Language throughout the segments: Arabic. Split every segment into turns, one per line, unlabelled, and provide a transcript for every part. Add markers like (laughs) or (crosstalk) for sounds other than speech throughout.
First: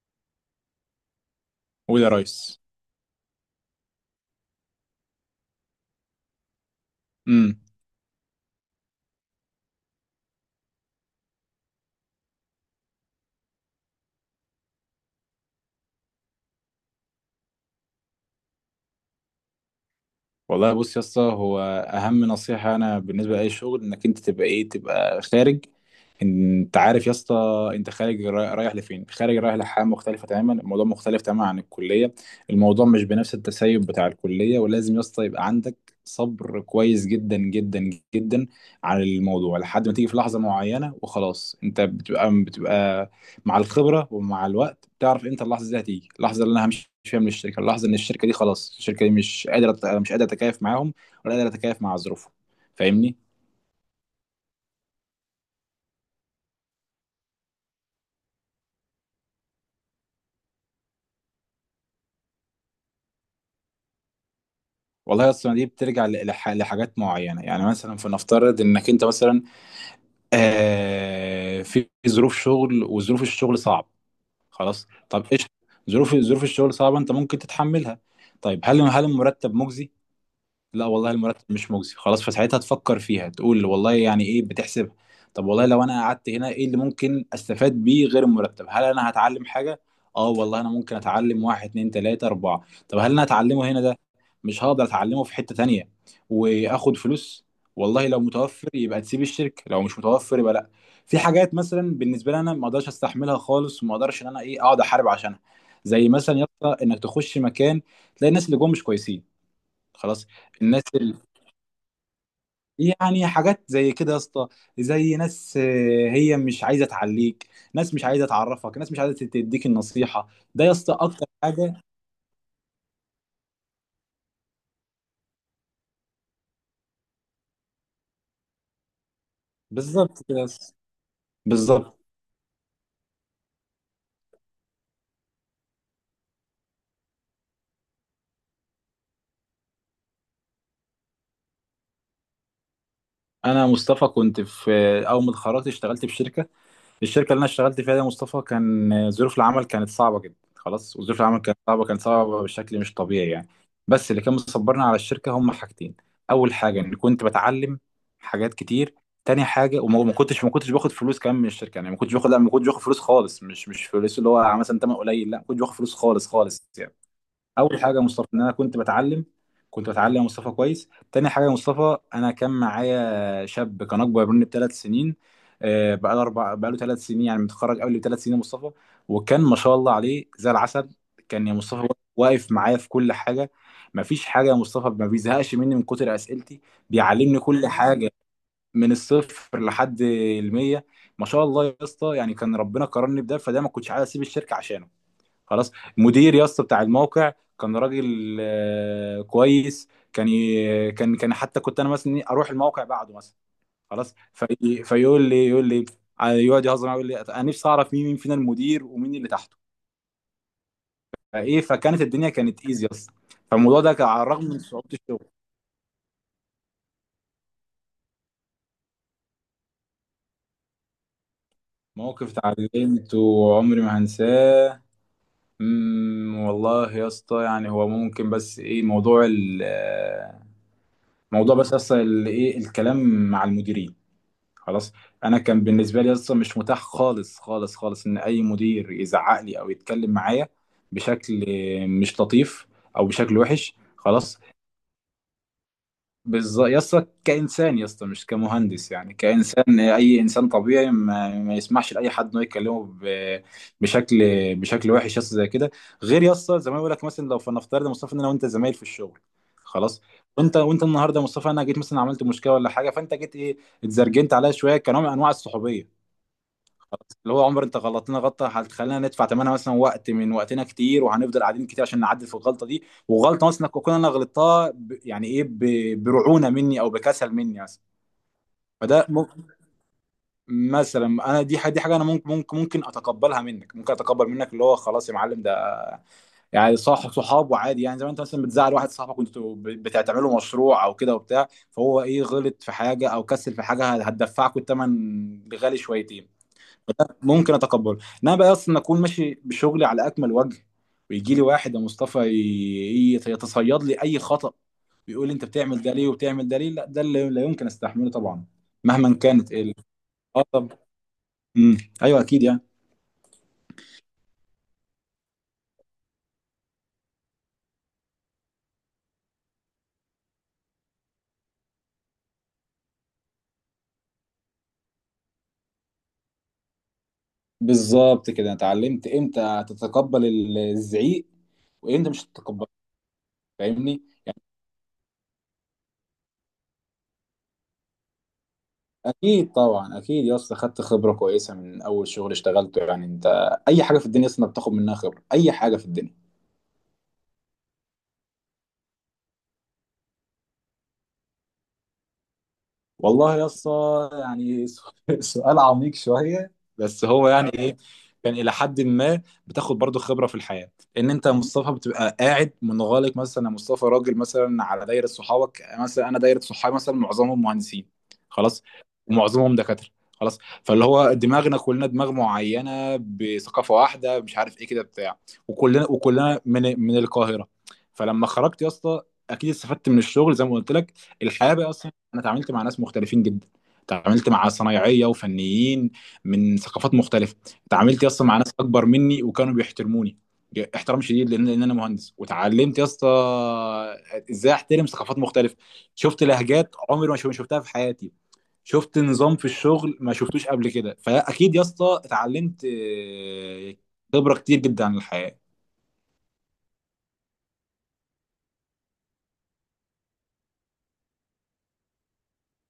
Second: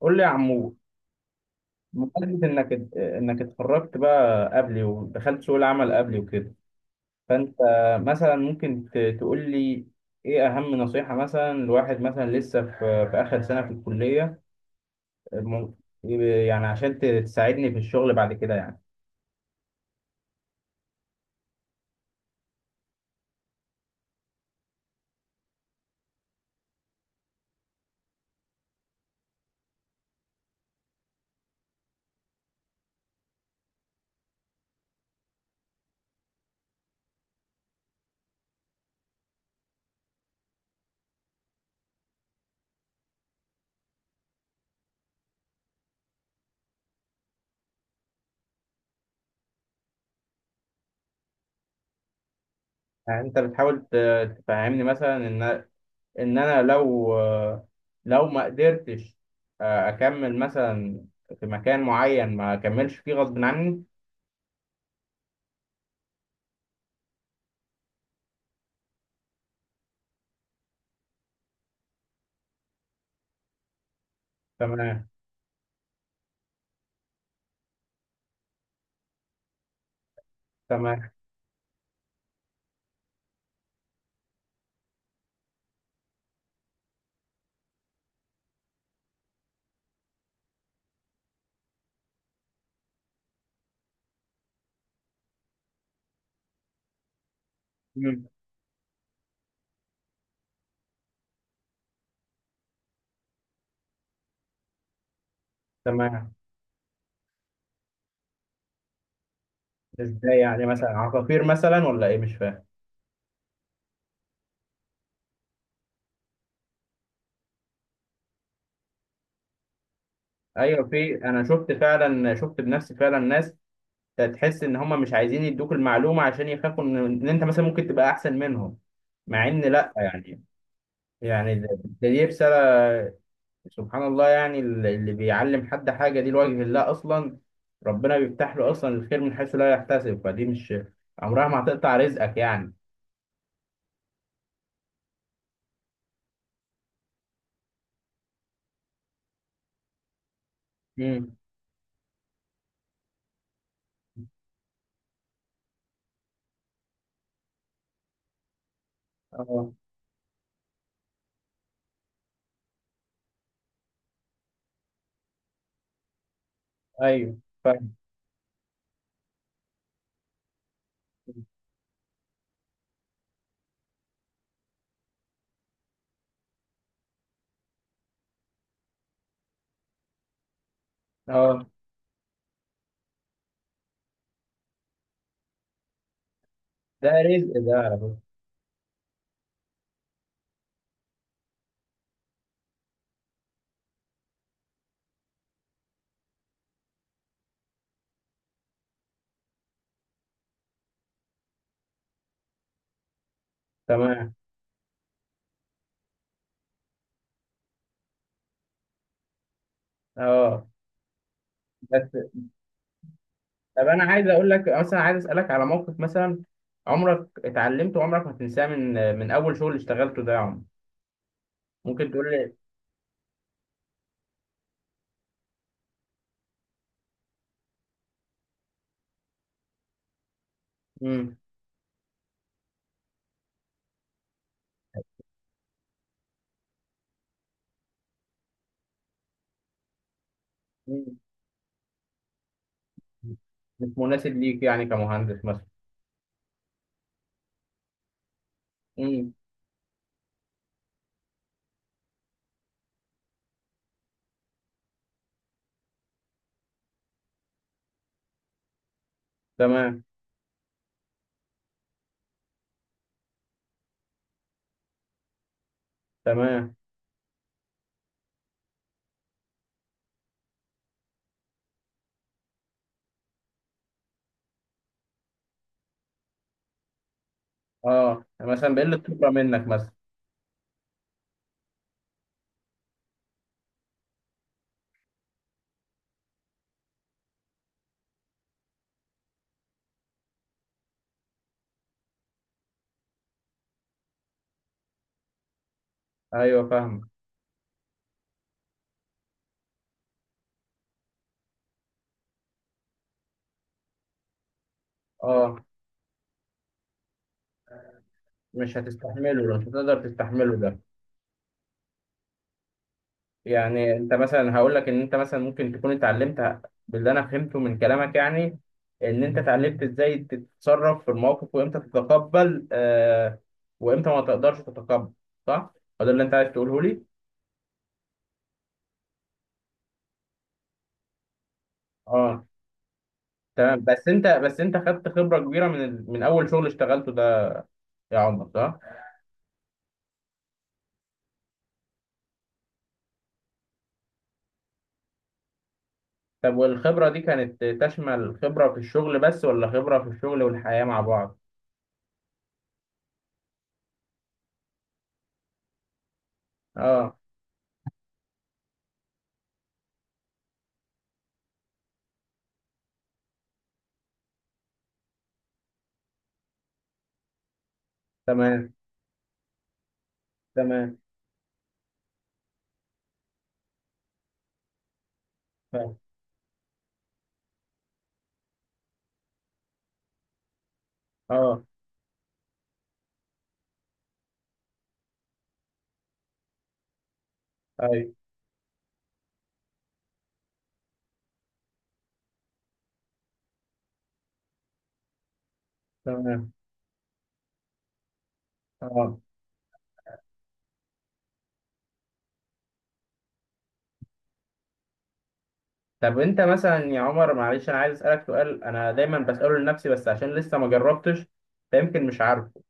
قول لي يا عمور.
قول يا
بمناسبة
ريس.
انك اتخرجت بقى قبلي ودخلت سوق العمل قبلي وكده، فانت
امم
مثلا ممكن تقول لي ايه اهم نصيحة مثلا لواحد مثلا لسه في اخر سنة في الكلية؟ مم- يعني عشان تساعدني في الشغل بعد كده يعني.
والله بص يا اسطى، هو اهم نصيحه انا بالنسبه لاي شغل انك انت تبقى ايه، تبقى خارج. انت عارف يا اسطى، انت خارج رايح لفين؟ خارج رايح لحاجه مختلفه تماما، الموضوع مختلف تماما عن الكليه. الموضوع مش بنفس التسيب بتاع الكليه، ولازم يا اسطى يبقى عندك صبر كويس جدا جدا جدا على الموضوع لحد ما تيجي في لحظه معينه وخلاص، انت بتبقى مع الخبره ومع الوقت بتعرف امتى اللحظه دي هتيجي، اللحظه اللي انا همشي فيها من الشركه، اللحظه ان الشركه دي خلاص، الشركه دي مش قادره اتكيف معاهم ولا قادره اتكيف مع ظروفهم. فاهمني؟
يعني انت بتحاول تفهمني مثلا ان انا لو ما قدرتش، اكمل مثلا في مكان معين ما اكملش فيه غصب عني.
والله اصلا دي بترجع لحاجات معينه، يعني مثلا فنفترض انك انت مثلا آه في ظروف شغل وظروف الشغل صعب خلاص،
تمام.
طب ايش؟ ظروف الشغل صعبه، انت ممكن تتحملها. طيب هل المرتب مجزي؟ لا
تمام.
والله المرتب مش مجزي، خلاص. فساعتها تفكر فيها، تقول والله يعني ايه، بتحسبها. طب والله لو انا قعدت هنا ايه اللي ممكن استفاد بيه غير المرتب، هل انا هتعلم حاجة؟ اه والله انا ممكن اتعلم واحد اتنين تلاتة اربعة. طب هل انا هتعلمه هنا ده؟ مش هقدر اتعلمه في حتة تانية واخد فلوس. والله لو
مم.
متوفر يبقى تسيب الشركة، لو مش متوفر يبقى لا. في حاجات مثلا بالنسبة لي انا ما اقدرش استحملها خالص، وما اقدرش ان انا ايه اقعد احارب عشانها. زي
تمام.
مثلا يا اسطى انك تخش مكان تلاقي الناس اللي جوه مش كويسين، خلاص.
ازاي يعني
الناس
مثلا
ال...
عقاقير مثلا ولا ايه؟ مش فاهم.
يعني حاجات زي كده يا اسطى، زي ناس هي مش عايزه تعليك، ناس مش عايزه تعرفك، ناس مش عايزه تديك النصيحه، ده يا
ايوه
اسطى
في،
اكتر
انا شفت
حاجه.
فعلا، شفت بنفسي فعلا ناس تحس ان هم مش عايزين يدوك المعلومه عشان يخافوا ان انت مثلا ممكن تبقى احسن منهم، مع ان لا
بالظبط كده
يعني.
يا اسطى،
يعني ده،
بالظبط.
دي رساله. سبحان الله، يعني اللي بيعلم حد حاجه دي لوجه الله اصلا، ربنا بيفتح له اصلا الخير من حيث لا يحتسب، فدي مش عمرها ما هتقطع رزقك يعني.
انا مصطفى كنت في آه، اول ما اتخرجت اشتغلت في شركه. الشركه اللي انا اشتغلت فيها دي يا مصطفى كان ظروف العمل كانت صعبه جدا خلاص، وظروف
امم.
العمل كانت صعبه بشكل مش طبيعي يعني. بس اللي كان مصبرنا على الشركه هم حاجتين، اول حاجه اني كنت بتعلم حاجات كتير. تاني
اه.
حاجه وما ما كنتش باخد فلوس كمان من الشركه، يعني ما كنتش باخد، لا ما كنتش باخد فلوس خالص، مش فلوس اللي هو مثلا تمن قليل، لا ما كنتش باخد فلوس خالص خالص يعني.
ايوه.
اول
فاهم.
حاجه يا مصطفى ان انا كنت بتعلم، كنت بتعلم يا مصطفى كويس. تاني حاجه يا مصطفى انا كان معايا شاب كان اكبر مني بثلاث سنين، آه، بقاله ثلاث سنين يعني متخرج قبل بثلاث سنين يا مصطفى، وكان ما شاء الله عليه زي العسل. كان يا
اه.
مصطفى واقف معايا في كل حاجه، ما فيش حاجه يا مصطفى ما بيزهقش مني من كتر اسئلتي،
ده
بيعلمني
رزق
كل
ده على
حاجه
فكرة.
من الصفر لحد المية. ما شاء الله يا اسطى، يعني كان ربنا كرمني بده، فده ما كنتش عايز اسيب الشركه عشانه، خلاص. المدير يا اسطى بتاع الموقع كان راجل كويس، كان ي- كان كان حتى كنت انا مثلا اروح الموقع بعده مثلا خلاص،
تمام.
فيقول لي يقول لي يقعد يهزر معايا، يقول لي انا نفسي اعرف مين مين فينا المدير ومين اللي تحته.
اه.
فكانت
بس.
الدنيا كانت ايزي اصلا، فالموضوع
طب
ده
انا
كان على
عايز
الرغم
اقول
من
لك
صعوبه
مثلا، عايز
الشغل.
اسالك على موقف مثلا عمرك اتعلمته وعمرك ما هتنساه من اول شغل اشتغلته ده يا عمر. ممكن تقول
موقف
لي؟
اتعلمته وعمري ما هنساه. والله يا اسطى يعني هو ممكن بس ايه
امم.
موضوع بس اصلا ال- ايه الكلام مع المديرين خلاص. انا كان بالنسبه لي اصلا مش متاح خالص خالص خالص ان اي مدير يزعق لي او يتكلم معايا بشكل مش لطيف او بشكل وحش
مش مناسب
خلاص.
ليك يعني كمهندس مثلا.
بالظبط يا اسطى، كانسان يا اسطى مش كمهندس، يعني
امم.
كانسان، اي انسان طبيعي ما يسمحش لاي حد انه يكلمه بشكل بشكل وحش يا اسطى زي كده. غير يا اسطى زي ما بقول لك، مثلا لو فنفترض يا مصطفى ان انا وانت زمايل في الشغل، خلاص،
تمام.
وانت النهارده يا مصطفى انا جيت مثلا عملت مشكله ولا حاجه، فانت جيت ايه اتزرجنت عليا شويه كنوع من انواع الصحوبيه،
تمام.
اللي هو عمر انت غلطتنا غلطه هتخلينا ندفع ثمنها مثلا وقت من وقتنا كتير، وهنفضل قاعدين كتير عشان نعدل في الغلطه دي. وغلطه مثلا انا غلطتها ب... يعني ايه ب... برعونه مني او بكسل مني مثلا.
اه، مثلا بقل
فده
الخبره
ممكن
منك مثلا.
مثلا انا، دي حاجه انا ممكن اتقبلها منك، ممكن اتقبل منك اللي هو خلاص يا معلم ده، يعني صاحب صحاب وعادي، يعني زي ما انت مثلا بتزعل واحد صاحبك، وانتوا بتعملوا مشروع او كده وبتاع، فهو ايه غلط في حاجه او كسل في حاجه هتدفعكوا الثمن غالي شويتين،
ايوه فاهمك.
ممكن اتقبله. انما بقى اصلا اكون ماشي بشغلي على اكمل وجه ويجي لي واحد يا مصطفى يتصيد لي اي خطأ ويقول لي انت
اه،
بتعمل ده ليه وبتعمل ده ليه، لا ده اللي لا يمكن استحمله طبعا،
مش
مهما كانت
هتستحمله، مش هتقدر
اه
تستحمله
طب
ده.
امم ايوه اكيد يعني.
يعني انت مثلا هقول لك ان انت مثلا ممكن تكون اتعلمت، باللي انا فهمته من كلامك يعني، ان انت اتعلمت ازاي تتصرف في المواقف وامتى تتقبل آه، وامتى ما تقدرش تتقبل، صح؟ هو ده اللي انت عايز تقوله لي؟
بالظبط كده، انا اتعلمت امتى تتقبل الزعيق وامتى مش
اه.
تتقبله.
تمام
فاهمني؟
بس انت، بس انت خدت خبرة كبيرة من من اول شغل اشتغلته ده يا عمر، صح؟
اكيد طبعا، اكيد يا اسطى خدت خبره كويسه من اول شغل اشتغلته يعني. انت اي حاجه في الدنيا اصلا بتاخد منها خبره، اي حاجه في الدنيا.
طب والخبرة دي كانت تشمل خبرة في الشغل بس، ولا خبرة في الشغل والحياة مع بعض؟
والله يا اسطى يعني (laughs) سؤال عميق شويه بس.
اه.
هو يعني ايه؟ كان الى حد ما بتاخد برضو خبره في الحياه، ان انت يا مصطفى بتبقى قاعد منغلق مثلا. يا مصطفى راجل مثلا على دايره صحابك، مثلا انا دايره صحابي مثلا معظمهم مهندسين، خلاص،
تمام.
ومعظمهم دكاتره، خلاص. فاللي
تمام.
هو دماغنا كلنا دماغ معينه بثقافه واحده مش عارف ايه كده بتاع.
فاهم.
وكلنا من القاهره. فلما خرجت يا اسطى اكيد استفدت من الشغل زي ما قلت لك. الحياه
اه.
بقى، انا اتعاملت مع ناس مختلفين جدا، اتعاملت مع صنايعيه وفنيين من ثقافات مختلفه، اتعاملت يا
ايوه.
اسطى مع ناس اكبر مني وكانوا بيحترموني احترام شديد لأن انا مهندس. وتعلمت يا اسطى ازاي احترم ثقافات مختلفه، شفت
تمام.
لهجات عمري ما شفتها في حياتي، شفت
اه.
نظام في الشغل ما شفتوش قبل كده. فاكيد يا اسطى اتعلمت خبره كتير جدا عن الحياه.
طب انت مثلا يا عمر معلش، انا عايز اسالك سؤال انا دايما بساله لنفسي بس عشان لسه ما جربتش، فيمكن مش عارفه.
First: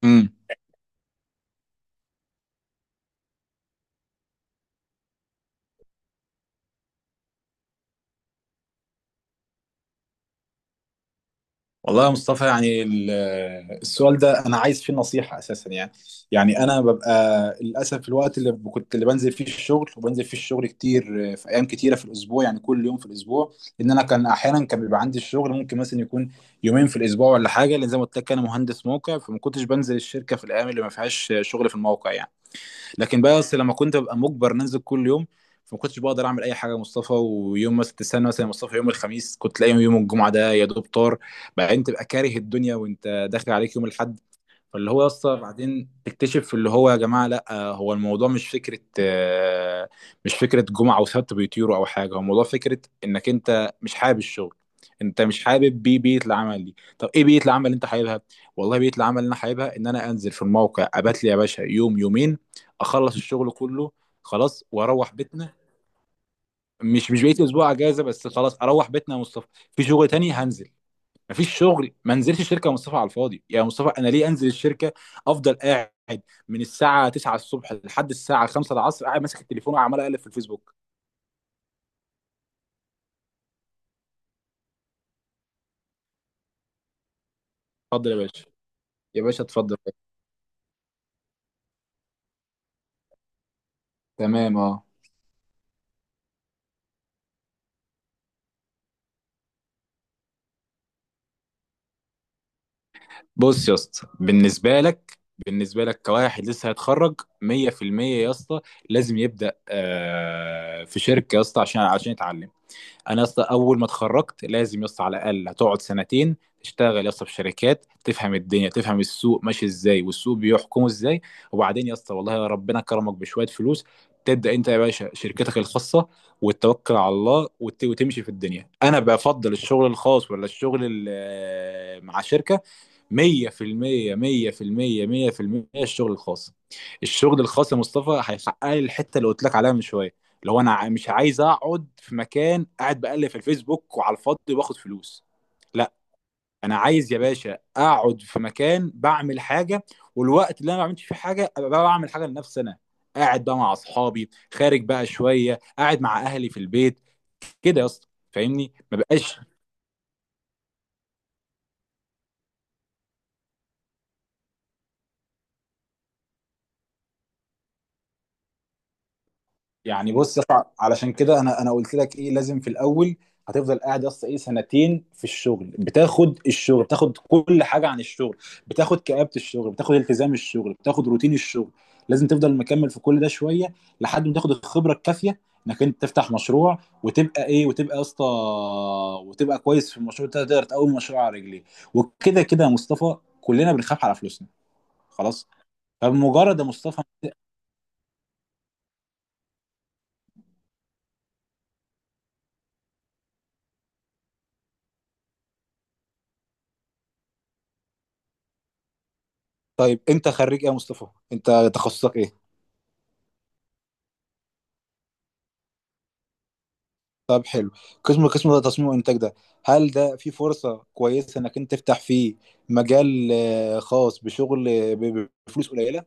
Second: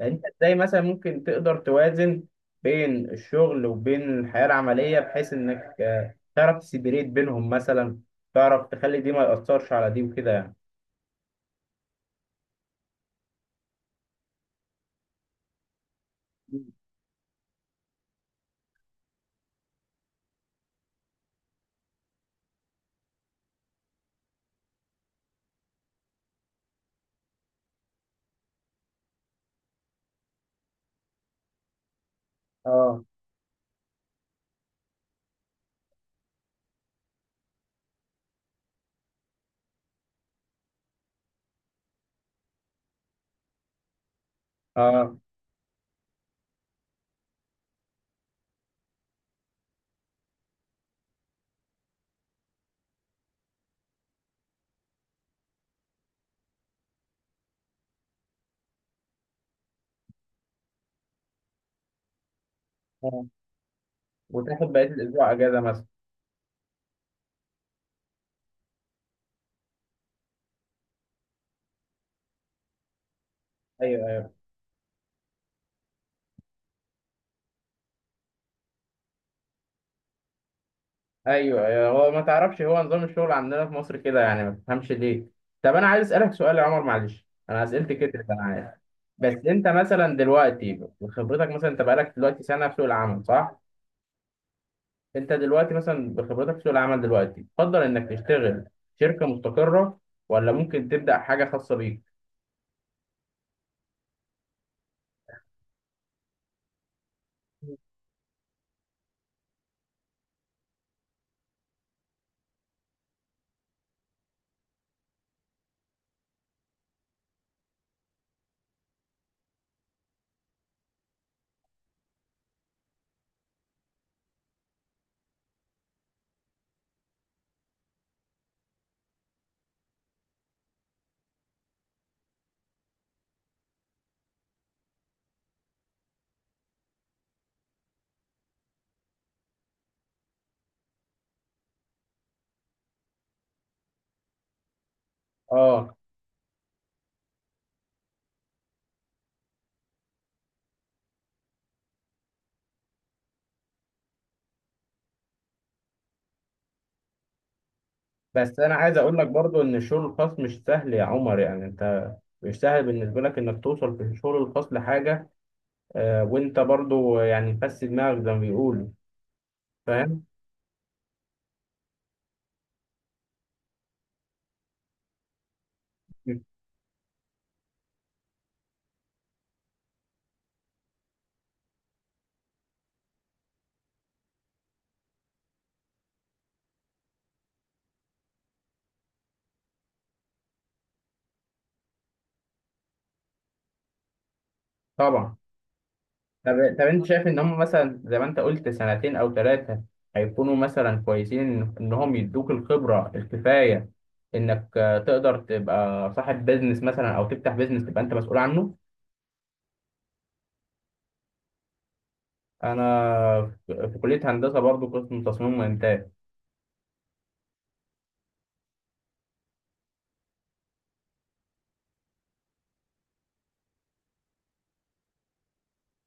انت ازاي مثلا ممكن تقدر توازن بين الشغل وبين الحياه العمليه بحيث انك تعرف تسيبريت بينهم مثلا، تعرف تخلي دي ما ياثرش على دي وكده يعني.
والله يا مصطفى يعني السؤال ده انا عايز فيه نصيحه اساسا يعني. يعني انا ببقى للاسف، الوقت اللي كنت اللي بنزل فيه الشغل، وبنزل فيه الشغل كتير في ايام كتيره في الاسبوع، يعني كل يوم في الاسبوع. ان انا كان احيانا كان بيبقى عندي الشغل ممكن مثلا يكون يومين في الاسبوع ولا حاجه، لان زي ما قلت لك انا مهندس موقع، فما كنتش بنزل الشركه في الايام اللي ما فيهاش شغل في الموقع يعني.
اه.
لكن بقى اصل لما كنت ببقى مجبر ننزل كل يوم، فما كنتش بقدر اعمل اي حاجه يا مصطفى. ويوم مثلا تستنى مثلا يا مصطفى يوم الخميس، كنت تلاقي يوم الجمعه ده يا دوب طار، بعدين تبقى كاره الدنيا وانت داخل عليك يوم الاحد. فاللي هو يا
اه.
اسطى بعدين تكتشف اللي هو يا جماعه لا، هو الموضوع مش فكره مش فكره جمعه وسبت بيطيروا او حاجه، هو الموضوع فكره انك انت مش حابب الشغل، انت مش حابب بيئه العمل دي. طب ايه بيئه العمل اللي انت حاببها؟ والله بيئه العمل اللي انا حاببها ان انا انزل في الموقع، ابات لي يا باشا يوم يومين اخلص
اه.
الشغل كله خلاص،
وتاخد بقيه
واروح
الاسبوع
بيتنا.
اجازه مثلا.
مش بقيت اسبوع اجازه بس، خلاص اروح بيتنا يا مصطفى. في شغل تاني هنزل، مفيش شغل ما انزلش الشركه. يا مصطفى على الفاضي، يا مصطفى انا ليه انزل الشركه؟ افضل قاعد من الساعه 9 الصبح لحد الساعه 5 العصر قاعد ماسك التليفون وعمال اقلب في الفيسبوك.
ايوه، ايوه. هو ما تعرفش، هو نظام الشغل عندنا في مصر كده يعني، ما تفهمش ليه. طب انا عايز اسالك سؤال يا عمر معلش، انا اسئلتي
اتفضل يا
كتير انا
باشا،
عارف.
يا باشا
بس انت
اتفضل.
مثلا دلوقتي بخبرتك، مثلا انت بقالك دلوقتي سنه في سوق العمل، صح؟
تمام اه.
انت دلوقتي مثلا بخبرتك في سوق العمل دلوقتي، تفضل انك تشتغل شركه مستقره ولا ممكن تبدا حاجه خاصه بيك؟
بص يا اسطى، بالنسبه لك، بالنسبه لك كواحد لسه هيتخرج 100% يا اسطى لازم يبدا في شركه يا اسطى عشان يتعلم. انا اصلا اول ما اتخرجت لازم يصل على الاقل هتقعد سنتين تشتغل يا اسطى في شركات، تفهم الدنيا، تفهم السوق ماشي ازاي والسوق بيحكمه ازاي. وبعدين يا اسطى والله ربنا كرمك بشويه فلوس، تبدا انت يا باشا شركتك الخاصه، وتتوكل على الله وتمشي في الدنيا. انا بفضل الشغل الخاص ولا الشغل مع شركه؟ مية في المية مية في المية مية في المية الشغل الخاص. الشغل الخاص يا مصطفى هيحقق لي الحتة اللي قلت لك عليها من شوية. لو أنا مش عايز أقعد في مكان قاعد بقلب في الفيسبوك وعلى الفاضي باخد فلوس، لا،
اه.
أنا عايز يا باشا أقعد في مكان بعمل حاجة. والوقت اللي أنا ما بعملش فيه حاجة أبقى بقى بعمل حاجة لنفسي أنا، قاعد بقى مع أصحابي، خارج بقى شوية، قاعد مع أهلي في البيت، كده يا اسطى.
بس
فاهمني؟
انا
ما
عايز اقول لك
بقاش
برضو ان الشغل الخاص مش سهل يا عمر، يعني انت مش سهل بالنسبه لك انك توصل في الشغل الخاص لحاجه. وانت برضو يعني فس دماغك زي ما بيقولوا.
يعني.
فاهم.
بص يا اسطى، علشان كده انا قلت لك ايه لازم في الاول هتفضل قاعد يا اسطى ايه سنتين في الشغل، بتاخد الشغل، بتاخد كل حاجه عن الشغل، بتاخد كآبة الشغل، بتاخد التزام الشغل، بتاخد روتين الشغل. لازم تفضل مكمل في كل ده شويه لحد ما تاخد الخبره الكافيه انك انت تفتح مشروع وتبقى ايه وتبقى يا اسطى وتبقى كويس في المشروع ده تقدر تقوم مشروع على رجليه. وكده كده يا مصطفى كلنا بنخاف على فلوسنا،
طبعا.
خلاص.
طب،
فبمجرد يا
طب
مصطفى.
انت شايف ان هم مثلا زي ما انت قلت سنتين او ثلاثه هيكونوا مثلا كويسين ان إن هم يدوك الخبره الكفايه؟ انك تقدر تبقى صاحب بيزنس مثلا او تفتح بيزنس تبقى انت مسؤول عنه؟
طيب انت خريج ايه يا مصطفى؟ انت تخصصك ايه؟
انا في كليه هندسه برضو، قسم تصميم وانتاج.
طب حلو. قسم ده تصميم وانتاج ده، هل ده في فرصة كويسة انك انت تفتح فيه مجال خاص بشغل بفلوس قليلة؟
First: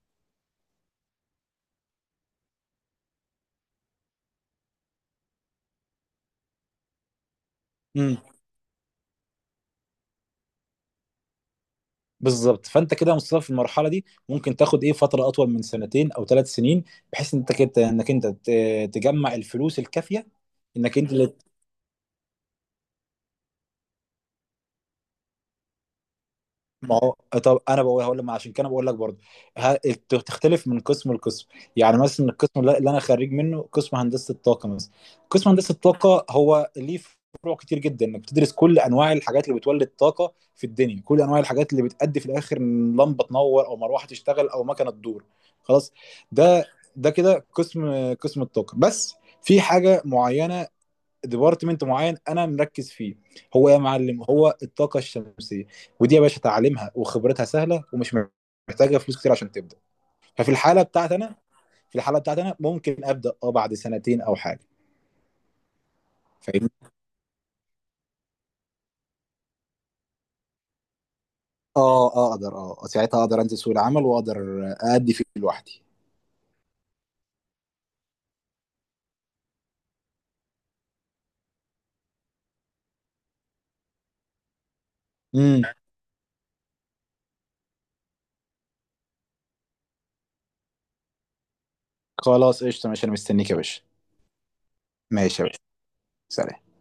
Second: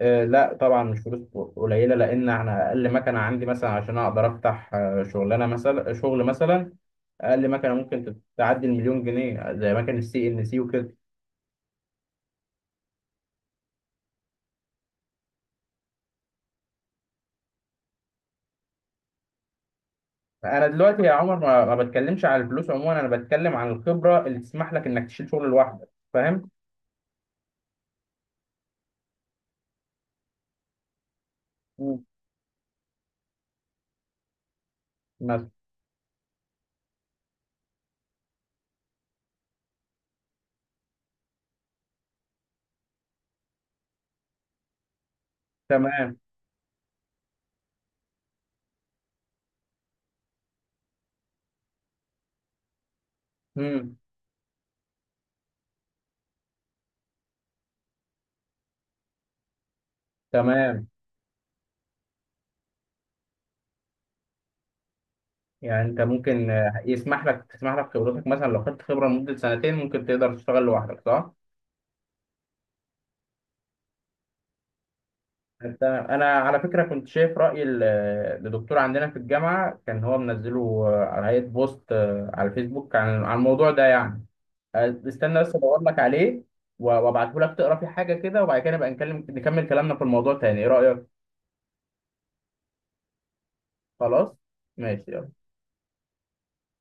لا طبعا مش فلوس قليله، لان احنا اقل مكنه عندي مثلا عشان اقدر افتح شغلانه مثلا، شغل مثلا، اقل مكنه
امم
ممكن تعدي 1,000,000 جنيه، زي مكنه الـCNC وكده.
بالظبط. فانت كده يا مصطفى في المرحله دي ممكن تاخد ايه فتره اطول من سنتين او ثلاث سنين، بحيث ان انت كده انك انت تجمع الفلوس الكافيه
انا
انك
دلوقتي يا
انت.
عمر ما بتكلمش على الفلوس عموما، انا بتكلم عن الخبره اللي تسمح لك انك تشيل شغل لوحدك، فاهم؟
ما هو طب انا بقول، هقول لك، ما عشان كده بقول لك برضه تختلف من قسم لقسم. يعني
مم.
مثلا القسم اللي انا خريج منه قسم هندسه الطاقه مثلا.
مثلا.
قسم هندسه الطاقه هو ليه فروع كتير جدا، انك بتدرس كل انواع الحاجات اللي بتولد طاقه في الدنيا، كل انواع الحاجات اللي بتأدي في الاخر ان لمبه تنور او مروحه تشتغل او مكنه تدور، خلاص.
تمام.
ده ده كده قسم الطاقه بس. في حاجه معينه، ديبارتمنت معين انا مركز فيه، هو يا
امم.
معلم هو الطاقه الشمسيه، ودي يا باشا تعليمها وخبرتها سهله ومش محتاجه فلوس كتير عشان تبدا. ففي الحاله
تمام.
بتاعتي انا في الحاله بتاعتي انا ممكن ابدا اه بعد سنتين او حاجه.
يعني انت ممكن
فاهمني؟
يسمح لك، تسمح لك خبرتك مثلا لو خدت خبره لمده سنتين ممكن تقدر تشتغل لوحدك، صح؟
اه اقدر اه ساعتها اقدر انزل سوق العمل واقدر ادي فيه
انت،
لوحدي.
انا على فكره كنت شايف راي لدكتور عندنا في الجامعه كان هو منزله على هيئه بوست على الفيسبوك عن الموضوع ده يعني. استنى بس
امم.
ادور لك عليه وابعته لك تقرا فيه حاجه كده، وبعد كده نبقى نكلم، نكمل كلامنا في الموضوع تاني. ايه رايك؟
خلاص قشطه ماشي، انا مستنيك يا باشا.
خلاص ماشي.
ماشي يا باشا. سلام.